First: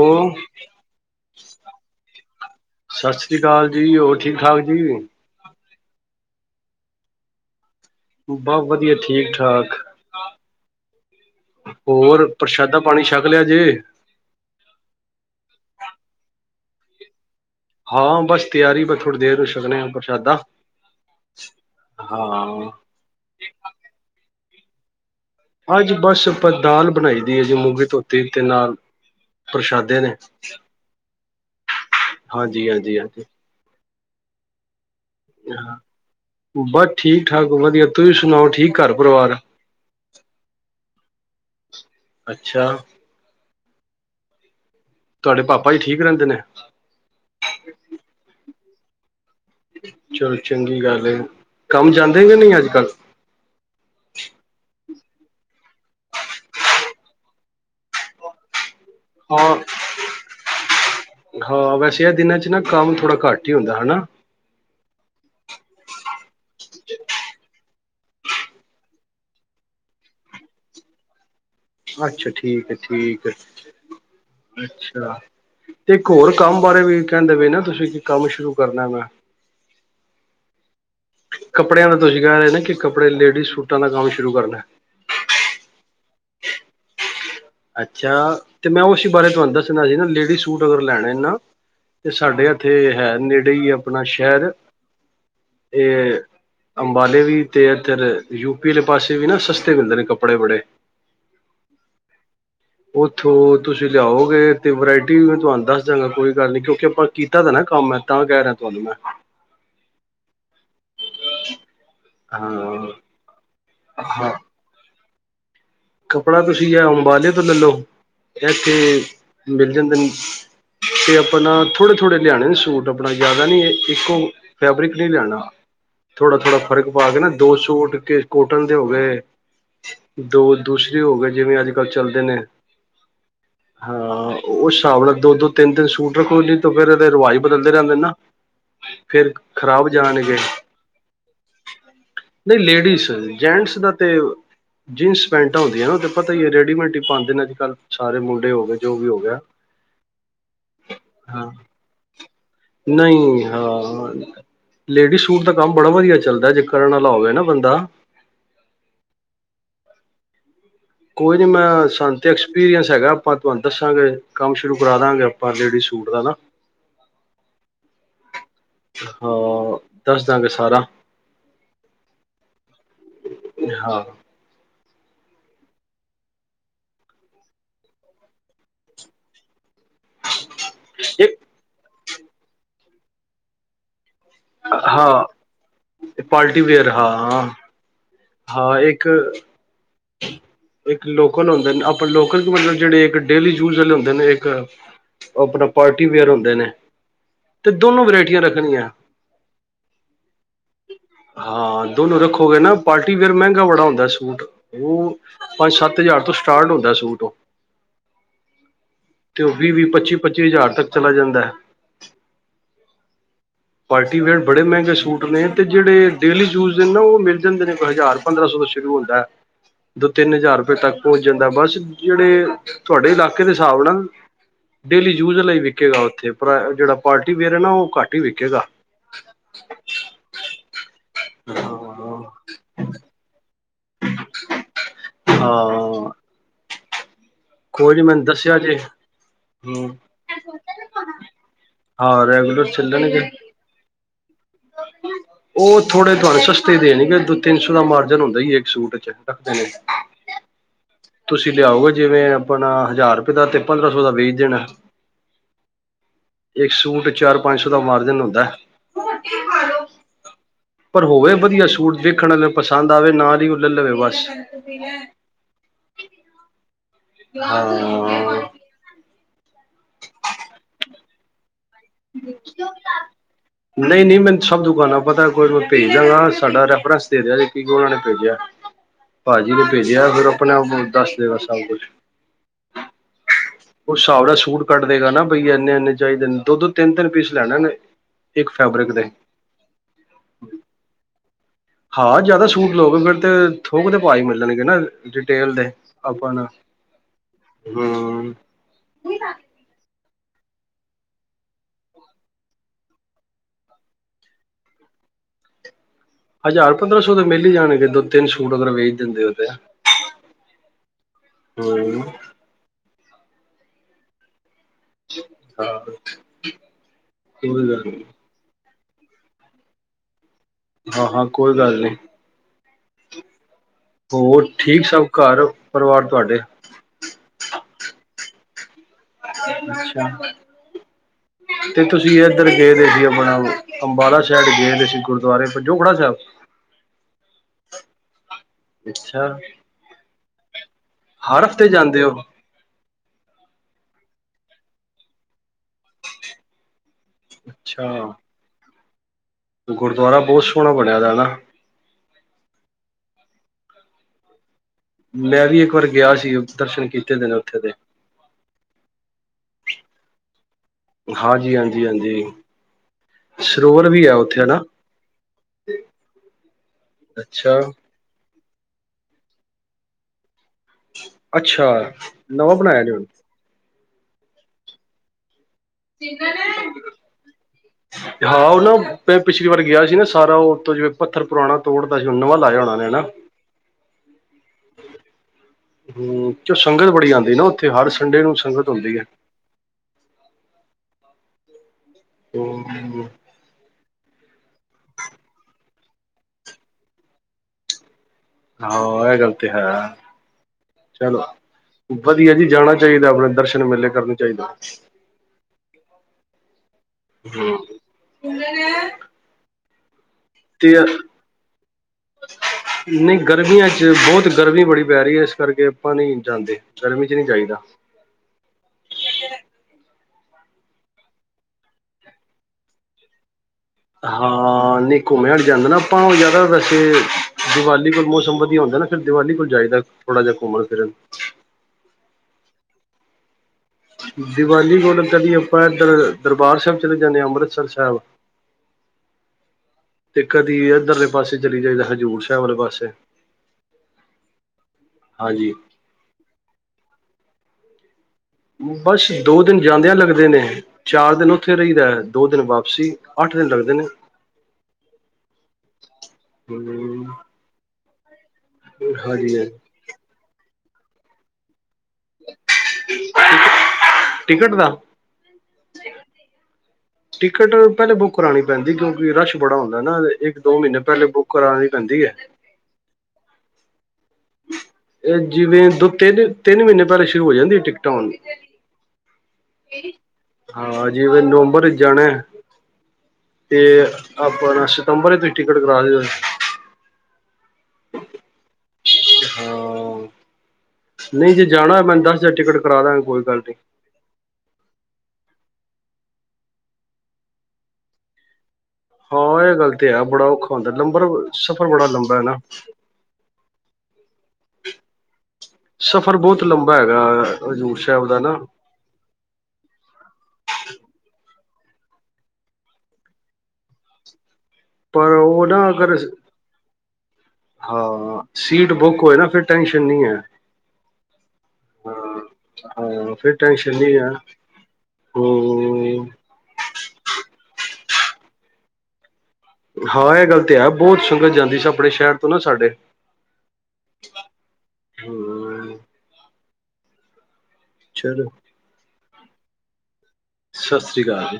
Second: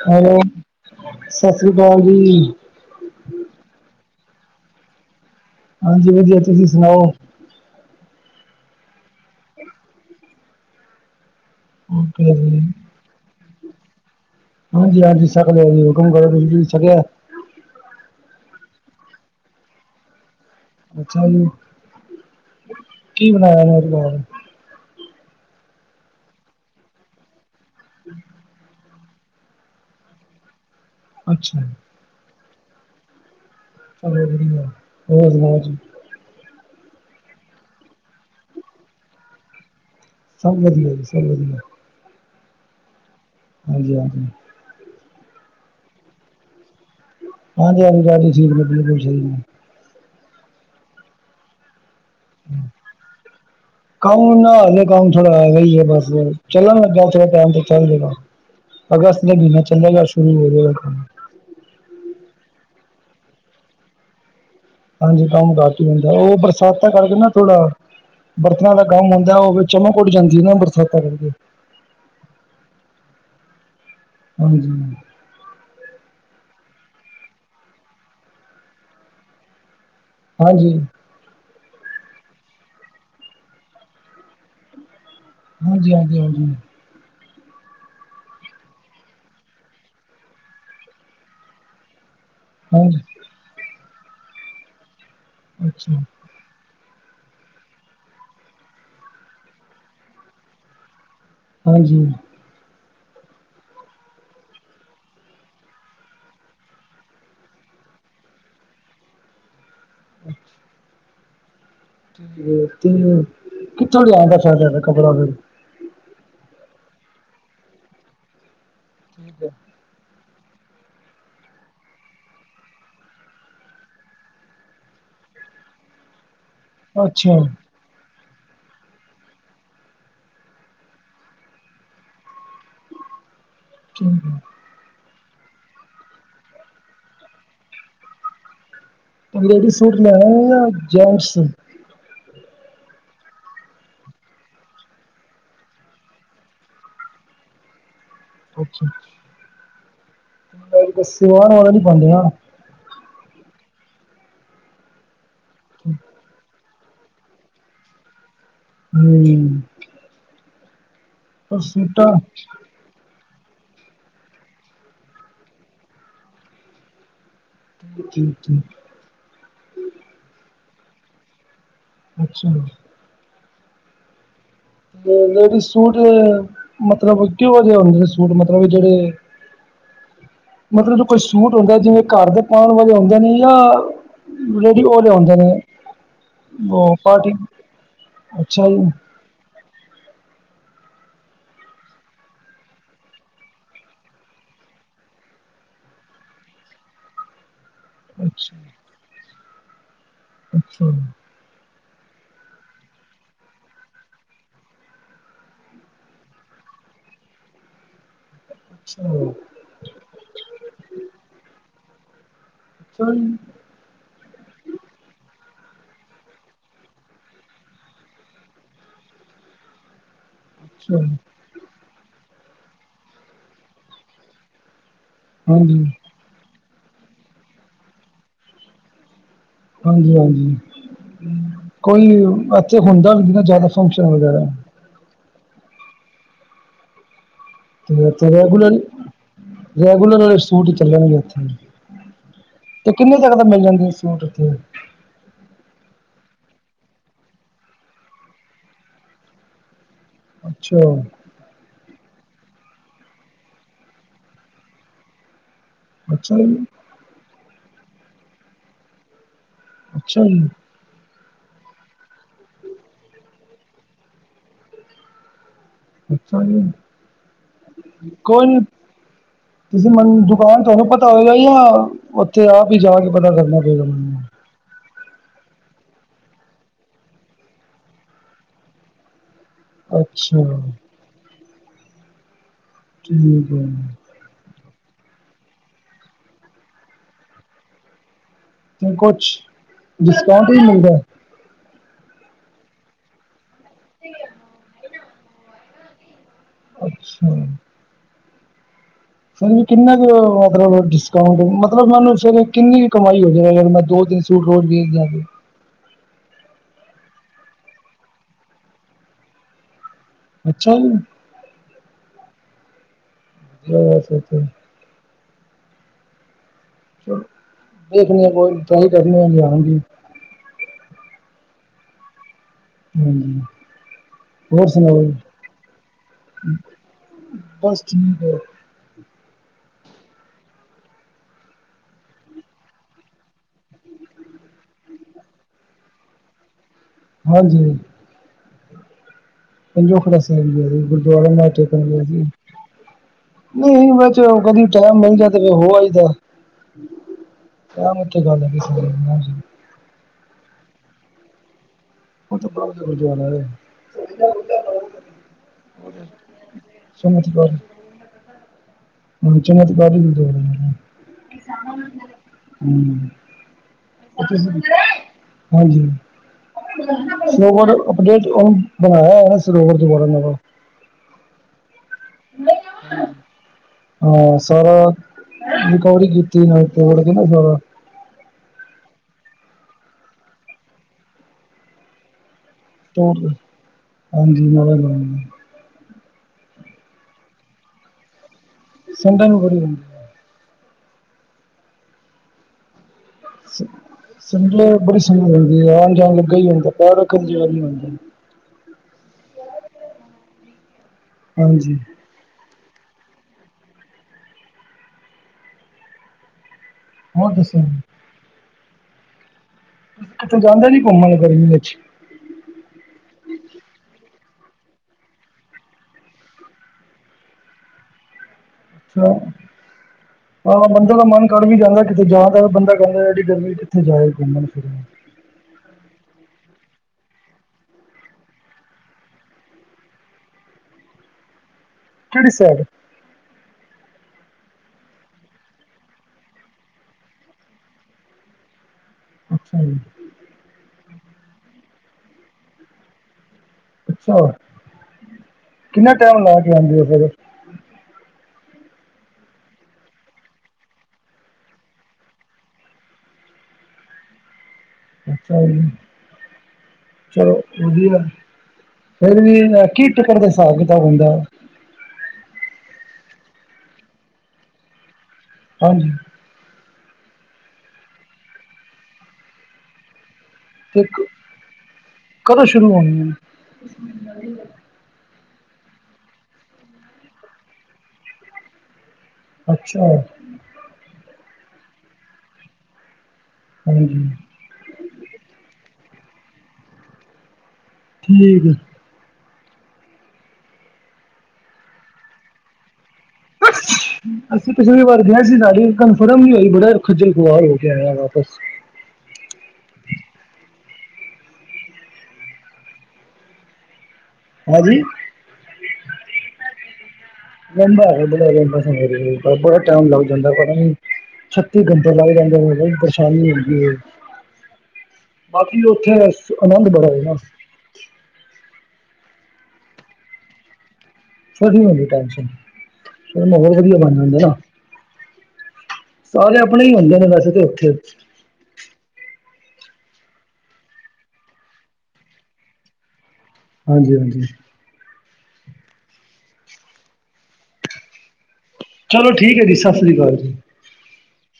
ਹੋ ਹੈਲੋ ਸਤਿ ਸ੍ਰੀ ਅਕਾਲ ਜੀ। ਸਤਿ ਸ਼੍ਰੀ ਅਕਾਲ ਜੀ ਹੋਰ ਠੀਕ ਠਾਕ ਜੀ। ਹਾਂਜੀ ਵਧੀਆ ਤੁਸੀਂ ਸੁਣਾਓ? ਬਾ ਵਧੀਆ ਠੀਕ ਠਾਕ ਹੋਰ ਓਕੇ ਜੀ, ਪ੍ਰਸ਼ਾਦਾ। ਪਾਣੀ ਛਕ ਲਿਆ ਜੇ। ਹਾਂਜੀ ਹਾਂਜੀ, ਛਕਲਿਆ ਜੀ ਹੁਕਮ ਕਰੋ ਤੁਸੀਂ ਛਕਲਿਆ। ਹਾਂ, ਬਸ ਤਿਆਰੀ ਬ ਥੋੜ੍ਹੀ ਦੇਰ ਵਿੱਚ ਛਕਦੇ ਆ ਪ੍ਰਸ਼ਾਦਾ। ਅੱਛਾ ਜੀ, ਹਾਂ ਕੀ ਬਣਾਇਆ [unintelligible] ਨਾਲ। ਅੱਜ ਬਸ ਆਪਾਂ ਦਾਲ ਬਣਾਈ ਦੀ ਐ ਜੀ ਮੂੰਗੀ ਧੋਤੀ ਤੇ ਨਾਲ। ਪ੍ਰਸ਼ਾਦੇ ਨੇ। ਅੱਛਾ। ਹਾਂਜੀ ਹਾਂਜੀ ਹਾਂਜੀ। ਚੱਲੋ ਵਧੀਆ। ਹੋਰ ਸੁਣਾਓ ਜੀ? ਬਸ ਠੀਕ ਠਾਕ ਵਧੀਆ ਤੁਸੀਂ ਸੁਣਾਓ ਠੀਕ ਘਰ ਪਰਿਵਾਰ? ਸਭ ਵਧੀਆ ਜੀ ਸਭ ਵਧੀਆ। ਅੱਛਾ। ਹਾਂਜੀ ਹਾਂਜੀ। ਤੁਆਡੇ ਪਾਪਾ ਜੀ ਠੀਕ ਰੈਂਦੇ ਨੇ? ਹਾਂਜੀ-ਹਾਂਜੀ ਪਾਪਾ ਜੀ [unintelligible] ਚਲ ਚੰਗੀ ਗੱਲ ਏ। ਕੰਮ ਜਾਂਦੇ ਕੇ ਨਈ ਆੱਜ-ਕਾੱਲ? ਕੰਮ ਨਾ ਹੋ ਗਯਾ ਕੰਮ ਥੋੜਾ ਹੈਗਾ ਈ ਏ ਬਸ, ਚੱਲਣ ਲੱਗਾ ਏ ਥੋੜਾ ਟਾਈਮ ਤਕ ਚੱਲ ਜੇਗਾ। ਅਗਸਤ ਦੇ ਮਿੰਨ੍ਹੇ ਚੱਲੇਗਾ, ਸ਼ੁਰੂ ਹੋਵੇਗਾ ਕੰਮ। ਏ ਹਾਂ ਵੈਸੇ ਐ ਦਿਨਾਂ 'ਚ ਨਾ ਕੰਮ ਥੋੜਾ ਘੱਟ ਈ ਹੁੰਦੈ, ਹੈਨਾ। ਹਾਂਜੀ ਕੰਮ ਕਰਕੇ ਹੁੰਦਾ। ਓ ਬਰਸਾਤਾਂ ਕਰਕੇ ਨਾ ਥੋੜਾ ਬਰਤਨਾਂ ਦਾ ਕੰਮ ਆਂਦੈ, ਓ ਵੀ ਚਮਕ ਉੜ ਜਾਂਦੀ ਏ ਨਾ ਬਰਸਾਤਾਂ ਕਰਕੇ। ਅੱਛਾ, ਠੀਕ ਐ-ਠੀਕ ਐ। ਹਾਂਜੀ ਅੱਛਾ। ਤੇ ਏੱਕ ਹੋਰ ਕੰਮ ਬਾਰੇ ਵੀ ਕੈਂਦੇ ਵੇ ਨਾ ਤੁਸੀ ਕਿ ਕੰਮ ਸ਼ੁਰੂ ਕਰਨੈ ਮੈਂ। ਹਾਂਜੀ। ਕੱਪੜਿਆਂ ਦਾ ਤੁਸੀ ਕੈ ਰੇ ਨੇ ਕਿ ਕੱਪੜੇ ਲੇਡੀਜ਼ ਸੂਟਾਂ ਦਾ ਕੰਮ ਸ਼ੁਰੂ ਕਰਨੈ। ਹਾਂਜੀ-ਹਾਂਜੀ-ਹਾਂਜੀ। ਅੱਛਾ! ਤੇ ਮੈਂ ਉਸੀ ਬਾਰੇ ਤੁਆਨੂੰ ਦਸਨਾ ਸੀ ਨਾ ਲੇਡੀਜ਼ ਸੂਟ ਅਗਰ ਲੈਣੇ ਨਾ ਤੇ ਸਾਡੇ ਅੱ ਥੇ ਹਾਂਜੀ ਹੈ ਨੇੜੇ ਈ ਐ ਆਪਣਾ ਸ਼ੈਰ ਏ ਅੱਛਾ ਅੰਬਾਲੇ ਵੀ ਤੇ ਏੱਥਰ ਯੂਪੀ ਅਲੇ ਪਾਸੇ ਵੀ ਨਾ ਸਸਤੇ ਮਿਲਦੇ ਨੇ ਕੱਪੜੇ ਬੜੇ। ਹਾਂਜੀ। ਓਥੋਂ ਤੁਸੀ ਲਿਆਓਗੇ ਤੇ ਵਰਾਇਟੀ ਵੀ ਮੈਂ ਤੁਆਨੂੰ ਦੱਸ ਦਾਂਗਾ, ਕੋਈ ਗੱਲ ਨੀ ਕਿਉਂਕਿ ਆਪਾਂ ਕੀਤਾ ਦਾ ਨਾ ਕੰਮ ਐ। ਤਾਂ ਕੈ ਰਿਆਂ ਤੁਆਨੂੰ ਮੈਂ। ਅੱਛਾ। ਹਾਂ [unintelligible] ਕਿੱਥੋਂ ਲੇਅ ਹਾਂ ਆਂਦਾ [unintelligible] ਕਪੜਾ [unintelligible] ਕੱਪੜਾ ਤੁਸੀ ਯਾਂ ਐ ਅੰਬਾਲੇ ਤੋਂ ਲੱਲ ਲੋ। ਇੱਥੇ ਠੀਕ ਹੈ ਮਿਲ ਜਾਂਦੇ ਨ। ਤੇ ਆਪਣਾ ਥੋੜੇ-ਥੋੜੇ ਲਿਆਣੇ ਨੇ ਸੂਟ ਆਪਣਾ ਯਾਦਾ ਨੀ ਏ ਇੱਕੋ ਫੈਬਰਿਕ ਨੀ ਲੈਣਾ। ਥੋੜਾ-ਥੋੜਾ ਫਰਕ ਪਾ ਕੇ ਨਾ ਅੱਛਾ ਦੋ ਸੂਟ ਕੇ ਕੋਟਨ ਦੇ ਹੋ ਗੇ, ਦੋ ਦੂਸਰੇ ਹੋ ਗੇ ਜਿਵੇਂ ਆੱਜ-ਕਾੱਲ ਚੱਲਦੇ ਨੇ। ਠੀਕ ਹੈ ਹਾਂ ਓਸ ਸਾਬ ਨਾਲ ਦੋ ਦੁ ਤਿੰਨ-ਤਿੰਨ ਸੂਟ ਰੱਖੋ ਨੀ ਤੇ ਫੇਰ ਏਦੇ ਰਿਵਾਜ਼ ਬਦਲਦੇ ਰੈਂਦੇ ਨਾ ਫੇਰ ਲੇਡੀਜ਼ ਖ਼ਰਾਬ ਸੂਟ ਲੈਣੇ ਜਾਣਗੇ ਨੇ ਯਾਂ ਜੇੈਂਟਸ? ਨਈ ਲੇਡੀਜ਼। ਜੈਂਟਸ ਦਾ ਤੇ ਜੀਨਸ ਪੈਂਟਾਂ ਹੁੰਦੀਐ ਨਾ ਓ ਤੇ ਪਤਾ ਈ ਏ ਰੇਡੀਮੇਟ ਈ ਪਾਂਦੇ ਨੇ ਆੱਜ-ਕਾੱਲ ਸਾਰੇ ਮੁੰ ਡੇ ਹੋ ਗੇ, ਜੋ ਵੀ ਹੋ ਗਿਆ। [unintelligible] ਨੀ ਪਾਂਦੀਆਂ। ਨਈ ਹਾਂ ਲੇਡੀਜ਼ ਸੂਟ ਦਾ ਕੰਮ ਬੜਾ ਵਧੀਆ ਚੱਲਦਾ ਜੇ। ਕਰਨ ਆਲਾ ਹੋਵੇ ਨਾ ਬੰਦਾ ਹੂੰ। ਕੋਈ ਨੀ ਪਰ ਮੈਂ ਸੂਟਾਂ ਸਾਨੰ ਤੇ ਐਕਸਪੀਰੀਅੰਸ ਹੈਗਾ ਪਾਂ ਤੁਆਨੂੰ ਦੱਸਾਂਗੇ। ਕੰਮ ਸ਼ੁਰੂ ਕਰਾ ਦਾਂਗੇ ਆਪਾਂ, ਲੇਡੀਜ਼ ਸੂਟ ਦਾ ਨਾ। [unintelligible] ਹਾਂ, ਦੱਸ ਦਾਂਗੇ ਸਾਰਾ ਅੱਛਾ। ਹਾਂ। ਲੇਡੀਜ਼ ਸੂਟ ਮਤਲਬ ਕਿਹੋ ਜਿਹੇ ਹੁੰਦੇ ਨੇ ਸੂਟ ਮਤਲਬ ਜੜੇ ਮਤਲਬ ਕੋਈ ਇੱਕ ਸੂਟ ਹੁੰਦੈ ਜਿਵੇਂ ਘਾਰ ਦੇ ਪਾਣ ਵਾਲੇ ਹੁੰਦੇ ਨੇ ਯਾ ਰੇਡੀ ਓ ਜੜੇ ਹਾਂ ਹੁੰਦੇ ਨੇ ਪਾਰਟੀ ਓ ਵੇਅਰ ਪਾਰਟੀ ਹਾਂ ਅੱਛਾ ਹਾਂ ਜੀ ਇੱਕ ਇੱਕ ਲੋਕਲ ਹੁੰਦੇ ਨੇ ਆਪਣੇ ਲੋਕਲ ਮਤਲਬ ਜਿਹੜੇ ਇੱਕ ਡੇਲੀ ਯੂਜ ਵਾਲੇ ਹੁੰਦੇ ਨੇ ਇੱਕ ਓ ਆਪਣਾ ਪਾਰਟੀ ਵੇਅਰ ਹੁੰਦੇ ਨੇ, ਤੇ ਦੋਨੋ ਵਰਾਇਟੀਆਂ ਅੱਛਾ ਰੱਖਣੀਆਂ। ਅੱਛਾ। ਹਾਂ, ਦੋਨੋ ਰੱਖੋਗੇ ਨਾ। ਪਾਰਟੀ ਵੇਅਰ ਮਹਿੰਗਾ ਬੜਾ ਹੁੰਦਾ ਸੂਟ ਓ ਪੰਜ ਸੱਤ ਹਜ਼ਾਰ ਤੋਂ ਸਟਾਰਟ ਹੁੰਦਾ ਸੂਟ ਓ। [inaudible] ਸਈ। ਤੇ ਓ ਵੀਹ-ਵੀਹ ਪੱਚੀ-ਪੱਚੀ ਹਜ਼ਾਰ ਤੱਕ ਚਲਾ ਜਾਂਦਾ। ਅੱਛਾ ਜੀ। ਪਾਰਟੀ ਵੇਅਰ ਬੜੇ ਮਹਿੰਗੇ ਸੂਟ ਨੇ ਤੇ ਜਿਹੜੇ ਡੇਲੀ ਯੂਜ ਦੇ ਨਾ ਓ ਮਿਲ ਜਾਂਦੇ ਨੇ ਹਜ਼ਾਰ ਪੰਦਰਾਂ ਸੌ ਤੋਂ ਸ਼ੁਰੂ ਹੁੰਦਾ। ਦੋ ਤਿੰਨ ਹਜ਼ਾਰ ਰੁਪਏ ਅੱਛਾ ਤੱਕ ਜੀ, ਪਹੁੰਚ ਜਾਂਦਾ ਬਸ ਜਿਹੜੇ ਤੁਹਾਡੇ ਇਲਾਕੇ ਦੇ ਹਿਸਾਬ ਨਾਲ। ਡੇਲੀ ਯੂਜ ਆਲਾ ਈ ਹਾਂਜੀ ਵਿਕੇਗਾ ਉੱਥੇ ਪਰ ਐ ਜਿਹੜਾ ਪਾਰਟੀ ਵੇਅਰ ਆ ਨਾ ਓ ਘੱਟ ਈ ਵਿਕੇਗਾ। ਹਾਂਜੀ-ਹਾਂਜੀ, ਕੋਈ ਹਾਂ ਇੱਥੇ ਹੁੰਦਾ ਵੀ ਨੀ ਨਾ ਜਿਆਦਾ ਫੰਕਸ਼ਨ ਵਗੈਰਾ। ਹਾਂ, ਕੋਈ ਨੀ ਤੇ ਮੈਨੂੰ ਇੱਥੇ ਦੱਸਿਆ ਜੇ ਰੈਗੂਲਰ ਹੂੰ ਰੈਗੂਲਰ ਵਾਲੇ ਸੂਟ ਹੀ ਚੱਲਣਗੇ ਇੱਥੇ ਹਾਂ ਰੈਗੂਲਰ ਤੇ ਕਿੰਨੇ ਚੱਲਣਗੇ। ਤੱਕ ਦਾ ਮਿਲ ਜਾਂਦੇ ਸੂਟ ਇੱਥੇ ਉਹ ਥੋੜੇ ਤੁਹਾਨੂੰ ਸਸਤੇ ਦੇਣਗੇ ਦੋ ਤਿੰਨ ਸੌ ਦਾ ਮਾਰਜਨ ਹੁੰਦਾ ਈ ਇੱਕ ਸੂਟ ਚ ਰੱਖਦੇ ਨੇ। ਅੱਛਾ। ਤੁਸੀਂ ਲਿਆਓਗੇ ਜਿਵੇਂ ਆਪਣਾ ਹਜ਼ਾਰ ਰੁਪਏ ਦਾ ਤੇ ਪੰਦਰਾਂ ਸੌ ਦਾ ਵੇਚ ਦੇਣਾ। ਅੱਛਾ ਜੀ ਇੱਕ ਸੂਟ ਚ ਚਾਰ ਪੰਜ ਸੌ ਦਾ ਮਾਰਜਨ ਹੁੰਦਾ। ਅੱਛਾ ਜੀ। ਪਰ ਹੋਵੇ ਵਧੀਆ ਸੂਟ ਦੇਖਣ ਆਲੇ ਨੂੰ ਪਸੰਦ ਆਵੇ ਨਾਲ ਹੀ ਓ ਲੈ ਲਵੇ ਬਸ। ਅੱਛਾ ਜੀ। ਹਾਂ ਕੋਈ ਨੀ ਤੁਸੀਂ ਮੂੰ ਦੁਕਾਨ ਤੁਹਾਨੂੰ ਪਤਾ ਹੋਏਗਾ ਜਾਂ ਉੱਥੇ ਆਪ ਈ ਜਾ ਕੇ ਪਤਾ ਕਰਨਾ ਪਏਗਾ ਨਹੀਂ ਮੈਨੂੰ। ਨਹੀਂ ਸਭ ਦੁਕਾਨਾਂ ਪਤਾ ਕੋਈ ਨੀ ਭੇਜ ਦਾਂਗਾ ਸਾਡਾ ਰੈਫਰੰਸ ਦੇ ਦਿਆ ਜੇ ਕੀ ਉਹਨਾਂ ਨੇ ਭੇਜਿਆ। ਭਾਜੀ ਨੇ ਭੇਜਿਆ ਫਿਰ ਅੱਛਾ ਆਪਣੇ ਆਪ ਦੱਸ ਦੇਗਾ ਸਭ ਕੁਛ। ਠੀਕ ਐ। ਉਹ ਸਾਬ ਨਾਲ ਸੂਟ ਕੱਢ ਦੇਗਾ ਨਾ ਬਈ ਇੰਨੇ ਇੰਨੇ ਚਾਹੀਦੇ ਨੇ ਦੋ ਦੋ ਤਿੰਨ ਤਿੰਨ ਪੀਸ ਲੈਣੇ ਨੇ। ਇੱਕ ਫੈਬਰਿਕ ਤੇ ਦੇ ਕੁਛ ਡਿਸਕਾਊਂਟ ਵੀ ਮਿਲਦਾ। ਹਾਂ ਜ਼ਿਆਦਾ ਸੂਟ ਲੋਗੇ ਫਿਰ ਤੇ ਥੋਕ ਦੇ ਪਾ ਈ ਮਿਲਣਗੇ ਨਾ ਰਿਟੇਲ ਦੇ ਆਪਾਂ ਨੂੰ। ਅੱਛਾ। ਹੂੰ, ਫਿਰ ਵੀ ਕਿੰਨਾ ਕੁ ਮਤਲਬ ਡਿਸਕਾਊਂਟ ਮਤਲਬ ਮੈਨੂੰ ਫਿਰ ਕਿੰਨੀ ਕ ਕਮਾਈ ਹੋ [unintelligible] ਮੈਂ ਦੋ ਤਿੰਨ ਸੂਟ [unintelligible] ਹਜ਼ਾਰ ਪੰਦਰਾਂ ਸੌ ਦੇ ਮਿਲ ਈ ਜਾਣਗੇ ਦੋ ਤਿੰਨ ਸੂਟ ਅਗਰ ਵੇਚ ਦਿੰਦੇ ਓ ਤੇ। ਅੱਛਾ ਜੀ। ਹੂੰ। ਕਿਆ ਵੈਸੇ ਤੇ। ਹਾਂ। ਕੋਈ ਗੱਲ ਨੀ ਦੇਖਣੀ ਆ ਕੋਈ [unintelligible] ਹਾਂ ਹਾਂ, ਕੋਈ ਗੱਲ ਨੀ। ਹਾਂਜੀ। ਹੋਰ ਠੀਕ ਸਭ ਘਰ ਪਰਵਾਰ ਤੁਹਾਡੇ। ਬਸ ਠੀਕ ਹੈ ਅੱਛਾ ਤੇ ਤੁਸੀਂ ਏਧਰ ਗਏਦੇ ਦੇ ਬਣਾਲੋ- ਅੰਬਾਲਾ ਸੈਡ ਗਏ ਦੀ ਸੀ ਗੁਰਦੁਆਰੇ ਸੱਜੋ ਖੜਾ ਸਾਹਿਬ- ਹਾਂਜੀ। ਅੱਛਾ। ਹਰ ਹਫ਼ਤੇ ਜਾਂਦੇ ਹੋ [unintelligible] ਨੀ ਮੈਂ ਚ ਕਦੀ ਟਾਈਮ ਮਿਲ ਜਾ ਤੇ ਵੇ ਵੂ ਆਈ- ਲੇ ਚਾਅ ਅੱਛਾ ਮਠੇ ਪਾ ਦੇ ਏਨਾ ਚ ਗੁਰਦੁਆਰਾ ਬੋਤ ਸੋਣਾ ਬਣਿਆ ਦਾ ਨਾ ਆ ਮੈਂ ਵੀ ਏਕ ਵਾਰ ਗਿਆ ਸੀ ਦਰਸ਼ਨ ਕੀਤੇ ਦਿ ਨੇ ਉੱਥੇ ਦੇ। ਹੂੰ ਚਮਤਕਾਰੀ ਤੇ ਹਾਂਜੀ ਕ ਹਾਂਜੀ ਹਾਂਜੀ ਹੂੰ ਸਰੋਵਰ ਵ ਆ ਹੋਰ? ਡੇਟ ਓ ਬਣਾਏਆ ਅੱਛਾ ਹੋਏਆ ਨਾ ਸਰੋਵਰ ਦੁਆਾਰੇ ਅੱਛਾ ਨਵਾਂ ਬਣਾਐਆ ਜ ਹੁਣ? ਹਾਂ ਸਾਰਾ, ਰੀਕਵਰੀ ਕੀਤੀ ਨਾ ਬਰਾ ਹਾਂ ਓ ਨਾ ਮੈਂ ਪਿਛਲੀ ਵਾਰ ਗੇਆ ਸੀ ਨਾ ਸਾਰਾ ਓਤੋਂ ਜੇਵੇਂ ਪੱਥਰ ਪੁਰਾਣਾ ਤੋੜਦਾ ਸੀ ਓ ਨਵਾਂ ਲਾਏਆ ਹੋਣੇ। [unintelligible] ਹਾਂਜੀ ਨਵਾ ਲਾਏਆ ਹੂੰ ਚ ਸੰਗਤ ਬੜੀ ਆਦੀ ਨਾ ਓਥੇ ਹਰ ਸੰਡੇ ਨੂੰ ਸੰਗਤ ਹੁੰਦੀ ਹੈ ਸੰਡੇ ਨੂੰ ਬੜੀ ਹੁੰਦੀ ਹੈ [unintelligible] ਸ ਸਮਜ ਲੋ ਸਹ ਹੁੰਦੀ ਆਣ-ਜਾਣ ਲੱਗਾ ਈ ਹੁੰਦਾ ਪੈਰ ਰਖਨ ਦੀ ਜਗਾ ਨੀ ਹੁੰਦੀ। ਹਾਂ ਐ ਗਲ ਤੇ ਹੈ, ਚਲੋ ਹਾਂਜੀ। ਵਧੀਆ ਜੀ ਜਾਣਾ ਚਾਈਦਾ ਅਪਣੇ ਦਰਸ਼ਨ ਮੇਲੇ ਕਰਨੇ ਚਾਈਦਾ। ਹੋਰ ਦੱਸੋ ਹਾਂ [unintelligible] ਕੀਤੇ ਜਾਂਦਾ ਨੀ ਘੁੰਮਣ ਗਰਮੀ ਵੇਚ? ਨਈ ਗਰਮੀਆਂ ਚ ਬੋਤ ਗਰਮੀ ਬੜੀ ਪੈ ਰਈ ਐ ਏਸ ਕਰਕੇ ਆਪਾਂ ਨੀ ਜਾਂਦੇ। ਗਰਮੀ ਚ ਨੀ ਜਾਈਦਾ। ਛਾ ਹਾਂ ਬੰਦੇ ਦਾ ਮਨ ਕਰ ਵੀ ਜਾਂਦਾ ਕੀਤੇ ਜਾਦਾ ਬੰਦਾ ਕੈਂਦਾ ਯਾ ਏਨੀ ਗਰਮੀ ਓਥੇ ਜਾਏ ਘੁੰਮਣ-ਫਿਰਨ। ਘੁੰਮੇਆ ਨੀ ਜਾਂਦਾ ਨਾ ਆਪਾਂ ਓ ਯਾਦਾ ਵੈਸੇ ਦੀਵਾਲੀ ਕੋਲ ਮੌਸਮ ਵਧੀਆ ਹੁੰਦਾ ਨਾ ਫੇਰ ਦੀਵਾਲੀ ਕੋਲ ਜਾਈਦਾ ਥੋੜਾ ਜੇਆ ਘੁੰਮਣ-ਫਿਰਨ। ਕੇੜੀ ਸਾਲ? ਦੀਵਾਲੀ ਕੋਲ ਕਦੀ ਆਪਾਂ ਕਦੇ ਦਰਬਾਰ ਸਾਹਿਬ ਚਲੇ ਜਾਂਦੇ ਆ ਅੰਮ੍ਰਿਤਸਰ ਸੈਬ। [inaudible] ਅੱਛਾ ਜੀ। ਤੇ ਕਦੀ ਏਧਰਲੇ ਪਾਸੇ ਚਲੀ ਜਾਈਦਾ ਹਜ਼ੂਰ ਸਾਹਿਬ ਵਾਲੇ ਪਾਸੇ। ਅੱਛਾ, ਹਾਂਜੀ ਕੀਨਾ ਟਾਈਮ ਲਾ ਕੇ ਆਂਨੋ ਓ ਫੇਰ? ਬਸ ਦੋ ਦਿਨ ਜਾਂਦੇਆਂ ਲੱਗਦੇ ਨੇ ਚਾਰ ਦੇਨ ਓਥੇ ਰਈਦਾ ਐ ਦੋ ਦਿਨ ਵਾਪਸੀ ਅੱਠ ਦੇਨ ਲੱਗਦੇ ਨੇ। ਅੱਛਾ ਜੀ, ਹਮ ਚਲੋ ਵਧੀਆ ਗਲ ਏ, ਹਾਂਜੀ ਹਾਂਜੀ। [unintelligible] [unintelligible] ਸਾਬ ਕੀਤਾਬ ਹੁੰਦਾ ਟਿਕਟ ਦਾ ਹਾਂਜੀ ਟਿਕਟ ਪਹਿਲੇ ਬੁੱਕ ਕਰਾਉਣੀ ਪੈਂਦੀ ਕਿਉਂਕਿ ਰਸ਼ ਬੜਾ ਹੁੰਦਾ ਨਾ ਇ ਇੱਕ ਦੋ ਮਹੀਨੇ ਤੇ ਪਹਿਲੇ ਕ- ਬੁੱਕ ਕਰਾਣੀ ਪੈਂਦੀ ਏ ਕਦੋਂ ਸ਼ੁਰੂ ਹੋਣੀਆਂ ਕੁਛ ਨੀ ਇਹ ਜਿਵੇਂ ਦੋ ਤਿੰਨ ਤਿੰਨ ਮਹੀਨੇ ਪਹਿਲੇ ਸ਼ੁਰੂ ਹੋ ਜਾਂਦੀ ਟਿਕਟ ਆਉਣ ਅੱਛਾ ਹਾਂ ਜਿਵੇ ਨਵੰਬਰ 'ਚ ਜਾਣਾ ਤੇ ਹਾਂਜੀ ਅਪਾਂ ਬਾਂਰਾ ਸਤੰਬਰ ਤੁਸੀਂ ਟਿਕਟ ਕਰਾ ਰਿਹਾ ਠੀਕ ਹਾਂ ਨਹੀਂ ਜੇ ਜਾਣਾ ਮੈਨੂੰ ਦਸ ਹਜ਼ਾਰ ਟਿਕਟ ਕਰਾ ਦਵਾਂਗਾ ਕੋਈ ਗੱਲ ਨਹੀਂ ਅਸੀਂ ਪਿਛਲੀ ਵਾਰ ਗਏ ਸੀ ਸਾਡੀ ਕਨਫਰਮ ਨੀ ਹੋਈ ਬੜਾ ਖੱਜਲ ਖੁਆਲ ਹੋ ਕੇ ਆਏ ਵਾਪਸ ਹਾਂ ਏ ਗੱਲ ਤੇ ਹੈ ਬੜਾ ਔਖਾ ਹੁੰਦਾ ਲੰਬਰ ਸਫ਼ਰ ਬੜਾ ਲੰਬਾ ਹੈ ਨਾ ਹਾਂਜੀ ਸਫ਼ਰ ਬਹੁਤ ਲੰਬਾ ਹੈਗਾ ਹਜ਼ੂਰ ਸਾਹਿਬ ਦਾ ਨਾ ਹੋਰ ਬੜਾ ਟਾਈਮ ਲੱਗ ਜਾਂਦਾ ਪਤਾ ਨੀ ਛੱਤੀ ਘੰਟੇ ਲਗ ਜਾਂਦੇ ਬੜੀ ਪਰੇਸ਼ਾਨੀ ਹੁੰਦੀ ਏ [inaudible] ਉਹ ਬਾਕੀ ਨਾ ਉੱਥੇ ਅਗਰ ਆਨੰਦ ਬੜਾ ਹੈਗਾ ਹਾਂ ਸੀਟ ਬੁੱਕ ਹੋਏ ਨਾ ਫਿਰ ਟੈਂਨਸ਼ਨ ਨਹੀਂ ਹੈ ਫਰੀ ਹੁੰਦੀ ਟੈਨਸ਼ਨ ਹਾਂ 'ਚ ਫਿਰ ਮਾਹੌਲ ਟੈਨਸ਼ਨ ਵਧੀਆ ਮੰਨ ਨਹੀਂ ਆ ਜਾਂਦਾ ਨਾ ਹੂੰ ਸਾਰੇ ਆਪਣੇ ਹੀ ਹੁੰਦੇ ਨੇ ਵੈਸੇ ਤੇ ਉੱਥੇ ਹਾਂ ਇਹ ਗੱਲ ਤੇ ਹੈ ਬਹੁਤ ਸੰਗਤ ਜਾਂਦੀ ਸੀ ਆਪਣੇ ਸ਼ਹਿਰ ਤੋਂ ਸਾਡੇ ਹਾਂਜੀ ਹਾਂਜੀ ਹਮ ਚਲੋ ਚਲੋ ਠੀਕ ਹੈ ਜੀ ਸਸ੍ਰੀ ਅਕਾਲ ਜੀ ਸਤਿ ਸ਼੍ਰੀ ਅਕਾਲ